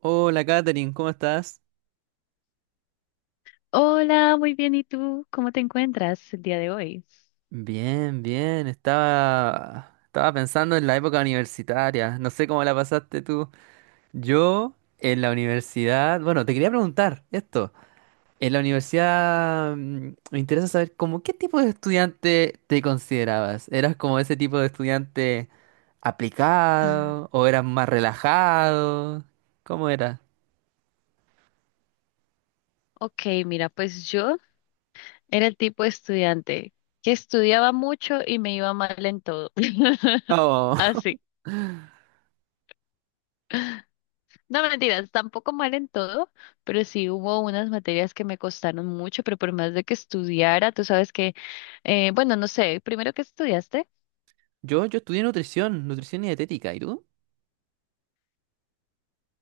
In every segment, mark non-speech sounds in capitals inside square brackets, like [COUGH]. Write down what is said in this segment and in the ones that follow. Hola Katherine, ¿cómo estás? Hola, muy bien. ¿Y tú? ¿Cómo te encuentras el día de hoy? Bien, bien, estaba pensando en la época universitaria, no sé cómo la pasaste tú. Yo en la universidad, bueno, te quería preguntar esto, en la universidad me interesa saber como qué tipo de estudiante te considerabas, ¿eras como ese tipo de estudiante Mm, aplicado o eras más relajado? ¿Cómo era? ok, mira, pues yo era el tipo de estudiante que estudiaba mucho y me iba mal en todo. [LAUGHS] Oh, [LAUGHS] Así. No mentiras, tampoco mal en todo, pero sí hubo unas materias que me costaron mucho, pero por más de que estudiara, tú sabes que, bueno, no sé, primero que estudiaste. Yo estudié nutrición y dietética, ¿y tú?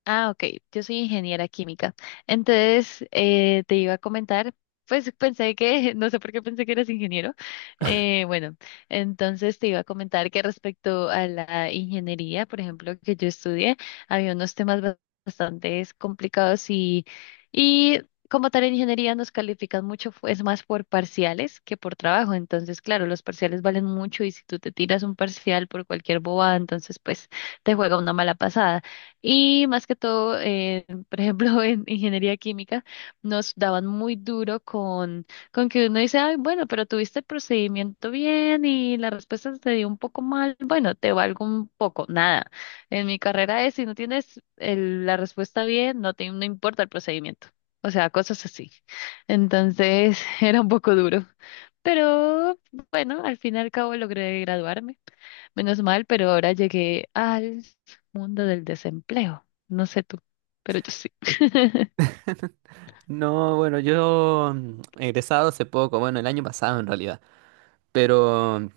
Ah, ok, yo soy ingeniera química. Entonces, te iba a comentar, pues pensé que, [LAUGHS] no sé por qué pensé que eras ingeniero. Bueno, entonces te iba a comentar que respecto a la ingeniería, por ejemplo, que yo estudié, había unos temas bastante complicados y como tal en ingeniería nos califican mucho, es más por parciales que por trabajo. Entonces, claro, los parciales valen mucho y si tú te tiras un parcial por cualquier boba, entonces pues te juega una mala pasada. Y más que todo, por ejemplo, [LAUGHS] en ingeniería química nos daban muy duro con que uno dice, ay, bueno, pero tuviste el procedimiento bien y la respuesta te dio un poco mal, bueno, te valgo un poco, nada. En mi carrera es, si no tienes la respuesta bien, no importa el procedimiento. O sea, cosas así. Entonces, [LAUGHS] era un poco duro. Pero bueno, al fin y al cabo logré graduarme. Menos mal, pero ahora llegué al mundo del desempleo. No sé tú, pero yo sí. [LAUGHS] No, bueno, yo he egresado hace poco, bueno, el año pasado en realidad, pero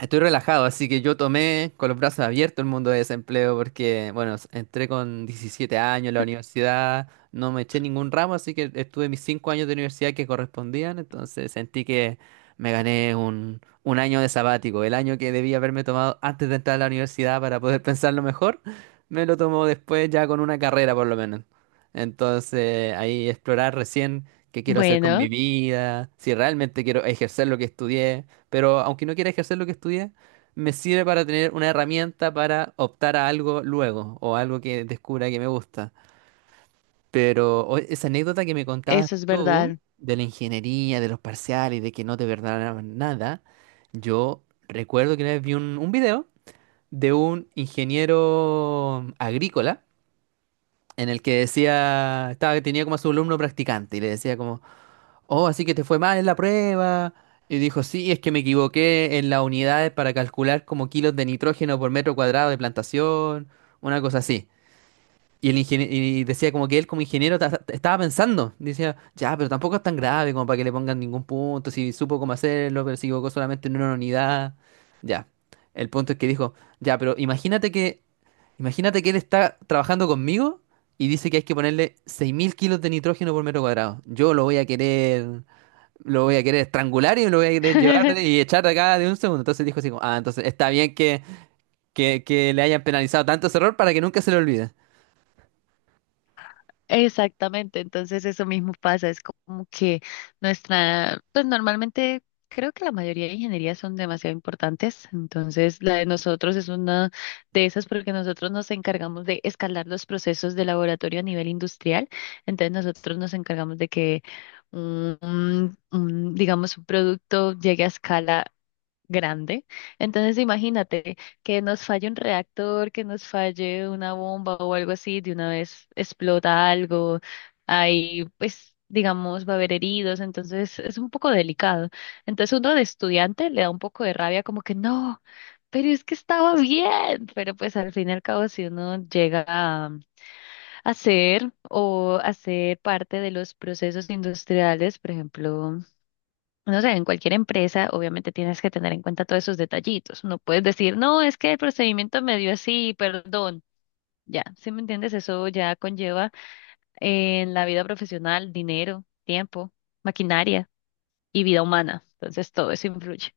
estoy relajado, así que yo tomé con los brazos abiertos el mundo de desempleo porque, bueno, entré con 17 años a la universidad, no me eché ningún ramo, así que estuve mis 5 años de universidad que correspondían, entonces sentí que me gané un año de sabático, el año que debía haberme tomado antes de entrar a la universidad para poder [LAUGHS] pensarlo mejor, me lo tomó después ya con una carrera por lo menos. Entonces ahí explorar recién qué quiero hacer con mi Bueno, vida, si realmente quiero ejercer lo que estudié. Pero aunque no quiera ejercer lo que estudié, me sirve para tener una herramienta para optar a algo luego o algo que descubra que me gusta. Pero esa anécdota que me contabas eso es tú verdad. de la ingeniería, de los parciales, de que no te perdonaban nada, yo recuerdo que una vez vi un video de un ingeniero agrícola en el que decía, tenía como a su alumno practicante y le decía como, oh, así que te fue mal en la prueba. Y dijo, sí, es que me equivoqué en las unidades para calcular como kilos de nitrógeno por metro cuadrado de plantación, una cosa así. Y decía como que él como ingeniero estaba pensando, decía, ya, pero tampoco es tan grave como para que le pongan ningún punto, si supo cómo hacerlo, pero se equivocó solamente en una unidad. Ya, el punto es que dijo, ya, pero imagínate que, él está trabajando conmigo y dice que hay que ponerle 6000 kilos de nitrógeno por metro cuadrado. Yo lo voy a querer estrangular y me lo voy a querer llevar y [LAUGHS] echar de acá de un segundo. Entonces dijo así como, ah, entonces está bien que le hayan penalizado tanto ese error para que nunca se le olvide. Exactamente, entonces eso mismo pasa, es como que nuestra, pues normalmente creo que la mayoría de ingenierías son demasiado importantes, entonces la de nosotros es una de esas porque nosotros nos encargamos de escalar los procesos de laboratorio a nivel industrial, entonces nosotros nos encargamos de que digamos, un producto llegue a escala grande. Entonces, imagínate que nos falle un reactor, que nos falle una bomba o algo así, de una vez explota algo, ahí pues digamos va a haber heridos, entonces es un poco delicado. Entonces uno de estudiante le da un poco de rabia como que no, pero es que estaba bien, pero pues al fin y al cabo si uno llega a hacer o hacer parte de los procesos industriales, por ejemplo, no sé, en cualquier empresa obviamente tienes que tener en cuenta todos esos detallitos. No puedes decir, no, es que el procedimiento me dio así, perdón. Ya, ¿si me entiendes? Eso ya conlleva en la vida profesional dinero, tiempo, maquinaria y vida humana. Entonces todo eso influye.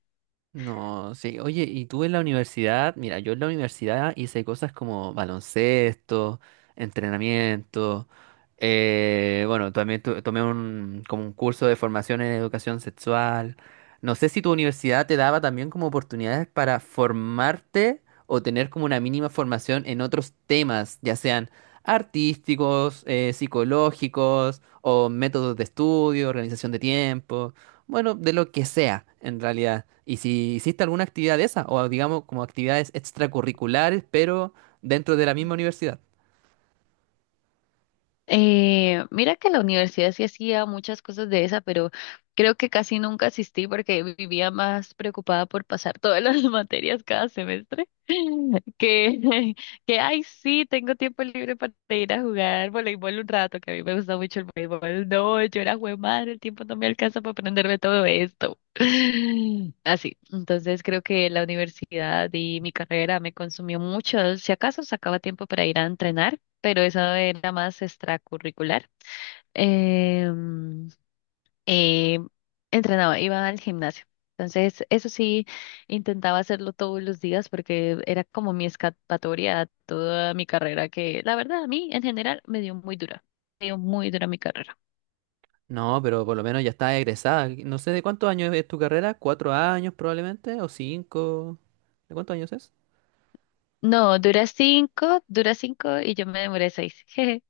No, sí, oye, y tú en la universidad, mira, yo en la universidad hice cosas como baloncesto, entrenamiento, bueno, también tomé como un curso de formación en educación sexual. No sé si tu universidad te daba también como oportunidades para formarte o tener como una mínima formación en otros temas, ya sean artísticos, psicológicos o métodos de estudio, organización de tiempo. Bueno, de lo que sea, en realidad. Y si hiciste alguna actividad de esa, o digamos como actividades extracurriculares, pero dentro de la misma universidad. Mira que la universidad sí hacía muchas cosas de esa, pero creo que casi nunca asistí porque vivía más preocupada por pasar todas las [LAUGHS] materias cada semestre que, [LAUGHS] que, ay, sí, tengo tiempo libre para ir a jugar voleibol un rato, que a mí me gusta mucho el voleibol. No, yo era madre, el tiempo no me alcanza para aprenderme todo esto. [LAUGHS] Así, entonces creo que la universidad y mi carrera me consumió mucho. Si acaso sacaba tiempo para ir a entrenar, pero eso era más extracurricular. Em, eh, entrenaba, iba al gimnasio. Entonces, eso sí, intentaba hacerlo todos los días porque era como mi escapatoria a toda mi carrera, que la verdad a mí en general me dio muy dura, me dio muy dura mi carrera. No, pero por lo menos ya estás egresada. No sé de cuántos años es tu carrera, 4 años probablemente, o 5. ¿De cuántos años es? No, dura cinco y yo me demoré seis. Jeje.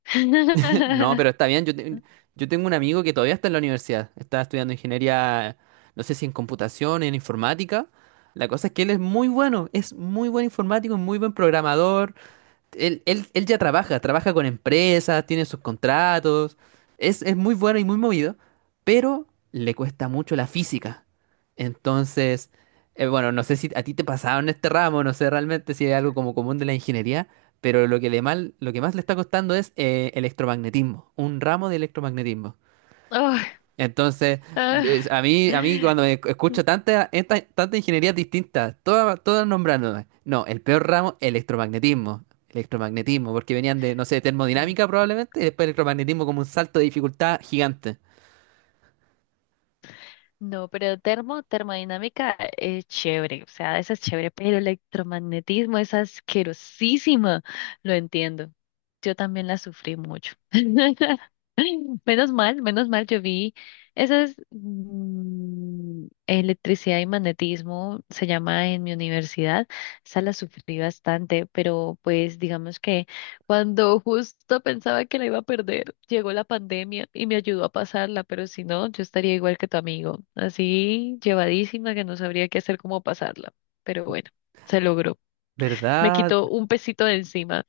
[LAUGHS] No, pero [LAUGHS] está bien. Yo tengo un amigo que todavía está en la universidad. Está estudiando ingeniería, no sé si en computación, en informática. La cosa es que él es muy bueno, es muy buen informático, muy buen programador. Él ya trabaja con empresas, tiene sus contratos, es muy bueno y muy movido, pero le cuesta mucho la física. Entonces, bueno, no sé si a ti te pasaba en este ramo, no sé realmente si es algo como común de la ingeniería, pero lo que más le está costando es electromagnetismo, un ramo de electromagnetismo. Oh, Entonces, ah. a mí cuando escucho tantas tantas ingenierías distintas, todas, todas nombrándome. No, el peor ramo, electromagnetismo. Electromagnetismo, porque venían de, no sé, termodinámica probablemente, y después electromagnetismo como un salto de dificultad gigante. No, pero termodinámica es chévere, o sea, esa es chévere, pero electromagnetismo es asquerosísima, lo entiendo. Yo también la sufrí mucho. [LAUGHS] Menos mal, yo vi esas electricidad y magnetismo, se llama en mi universidad, esa la sufrí bastante, pero pues digamos que cuando justo pensaba que la iba a perder, llegó la pandemia y me ayudó a pasarla, pero si no, yo estaría igual que tu amigo, así llevadísima que no sabría qué hacer cómo pasarla. Pero bueno, se logró. Me ¿Verdad? quitó un pesito de encima.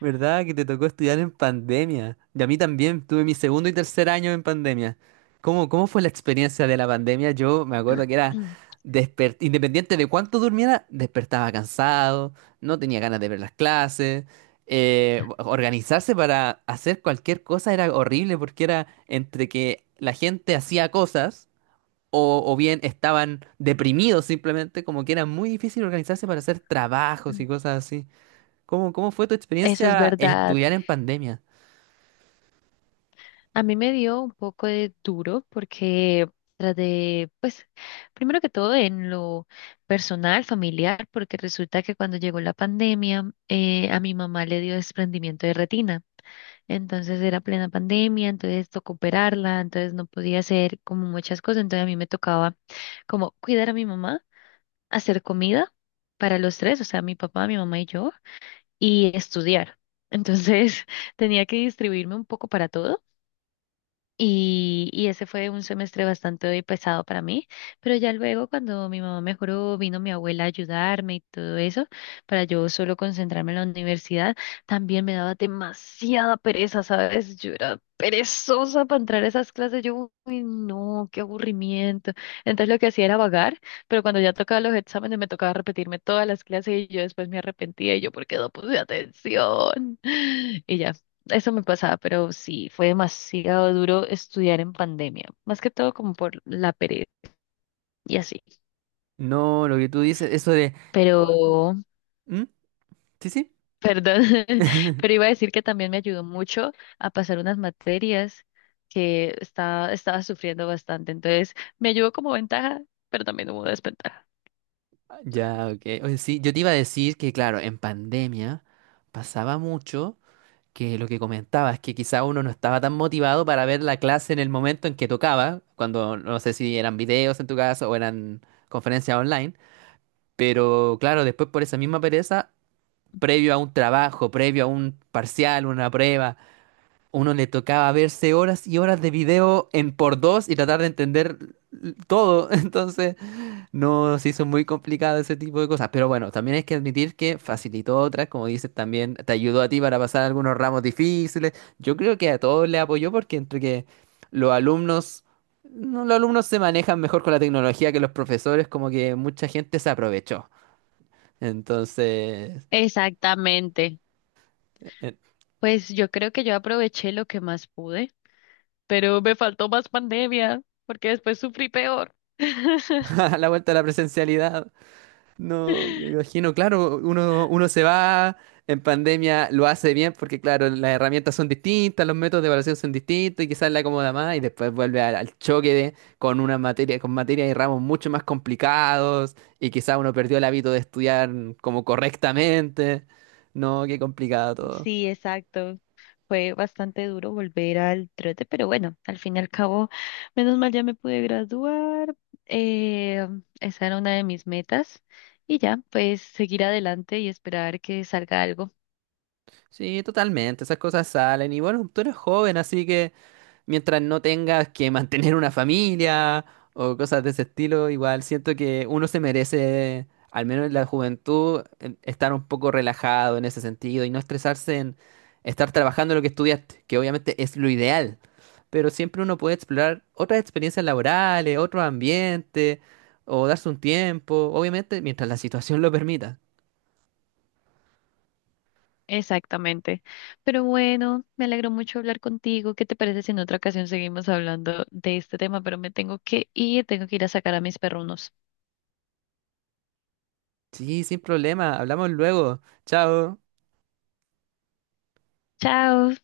¿Verdad? Que te tocó estudiar en pandemia. Y a mí también, tuve mi segundo y tercer año en pandemia. ¿Cómo fue la experiencia de la pandemia? Yo me acuerdo que era, [CLEARS THROAT] independiente de cuánto durmiera, despertaba cansado, no tenía ganas de ver las clases. Organizarse para hacer cualquier cosa era horrible porque era entre que la gente hacía cosas o bien estaban deprimidos simplemente, como que era muy difícil organizarse para hacer trabajos y cosas. ¿Cómo fue tu Eso es experiencia verdad. estudiar en pandemia? A mí me dio un poco de duro porque traté, pues, primero que todo en lo personal, familiar, porque resulta que cuando llegó la pandemia, a mi mamá le dio desprendimiento de retina. Entonces era plena pandemia, entonces tocó operarla, entonces no podía hacer como muchas cosas. Entonces a mí me tocaba como cuidar a mi mamá, hacer comida para los tres, o sea, mi papá, mi mamá y yo, y estudiar. Entonces [LAUGHS] tenía que distribuirme un poco para todo y ese fue un semestre bastante pesado para mí, pero ya luego cuando mi mamá mejoró, vino mi abuela a ayudarme y todo eso, para yo solo concentrarme en la universidad, también me daba demasiada pereza, ¿sabes? Yo era perezosa para entrar a esas clases, yo, uy, no, qué aburrimiento. Entonces lo que hacía era vagar, pero cuando ya tocaba los exámenes me tocaba repetirme todas las clases y yo después me arrepentía y yo, ¿por qué no puse atención? [LAUGHS] Y ya, eso me pasaba, pero sí, fue demasiado duro estudiar en pandemia, más que todo como por la pereza y así. No, lo que tú dices, eso de. Pero, ¿Mm? ¿Sí, sí? perdón, [LAUGHS] pero iba a [LAUGHS] decir que también me ayudó mucho a pasar unas materias que estaba sufriendo bastante. Entonces, me ayudó como ventaja, pero también hubo desventaja. Ya, ok. Oye, sí, yo te iba a decir que, claro, en pandemia pasaba mucho que lo que comentabas, que quizá uno no estaba tan motivado para ver la clase en el momento en que tocaba, cuando no sé si eran videos en tu caso o eran conferencias online, pero claro, después por esa misma pereza, previo a un trabajo, previo a un parcial, una prueba. Uno le tocaba verse horas y horas de video en por dos y tratar de entender todo. [LAUGHS] Entonces, no se hizo muy complicado ese tipo de cosas. Pero bueno, también hay que admitir que facilitó otras, como dices también, te ayudó a ti para pasar algunos ramos difíciles. Yo creo que a todos le apoyó porque entre que los alumnos, no, los alumnos se manejan mejor con la tecnología que los profesores, como que mucha gente se aprovechó. Entonces, Exactamente. [LAUGHS] Pues yo creo que yo aproveché lo que más pude, pero me faltó más pandemia, porque después sufrí peor. [LAUGHS] a la vuelta a la presencialidad. No, me imagino, claro, uno se va en pandemia, lo hace bien porque, claro, las herramientas son distintas, los métodos de evaluación son distintos y quizás le acomoda más y después vuelve al choque de, con una materia, con materias y ramos mucho más complicados y quizás uno perdió el hábito de estudiar como correctamente. No, qué complicado todo. Sí, exacto. Fue bastante duro volver al trote, pero bueno, al fin y al cabo, menos mal ya me pude graduar. Eh, esa era una de mis metas. Y ya, pues seguir adelante y esperar que salga algo. Sí, totalmente, esas cosas salen y bueno, tú eres joven, así que mientras no tengas que mantener una familia o cosas de ese estilo, igual siento que uno se merece, al menos en la juventud, estar un poco relajado en ese sentido y no estresarse en estar trabajando lo que estudiaste, que obviamente es lo ideal, pero siempre uno puede explorar otras experiencias laborales, otro ambiente o darse un tiempo, obviamente mientras la situación lo permita. Exactamente. Pero bueno, me alegró mucho hablar contigo. ¿Qué te parece si en otra ocasión seguimos hablando de este tema? Pero me tengo que ir a sacar a mis perrunos. Sí, sin problema, hablamos luego. Chao. Chao.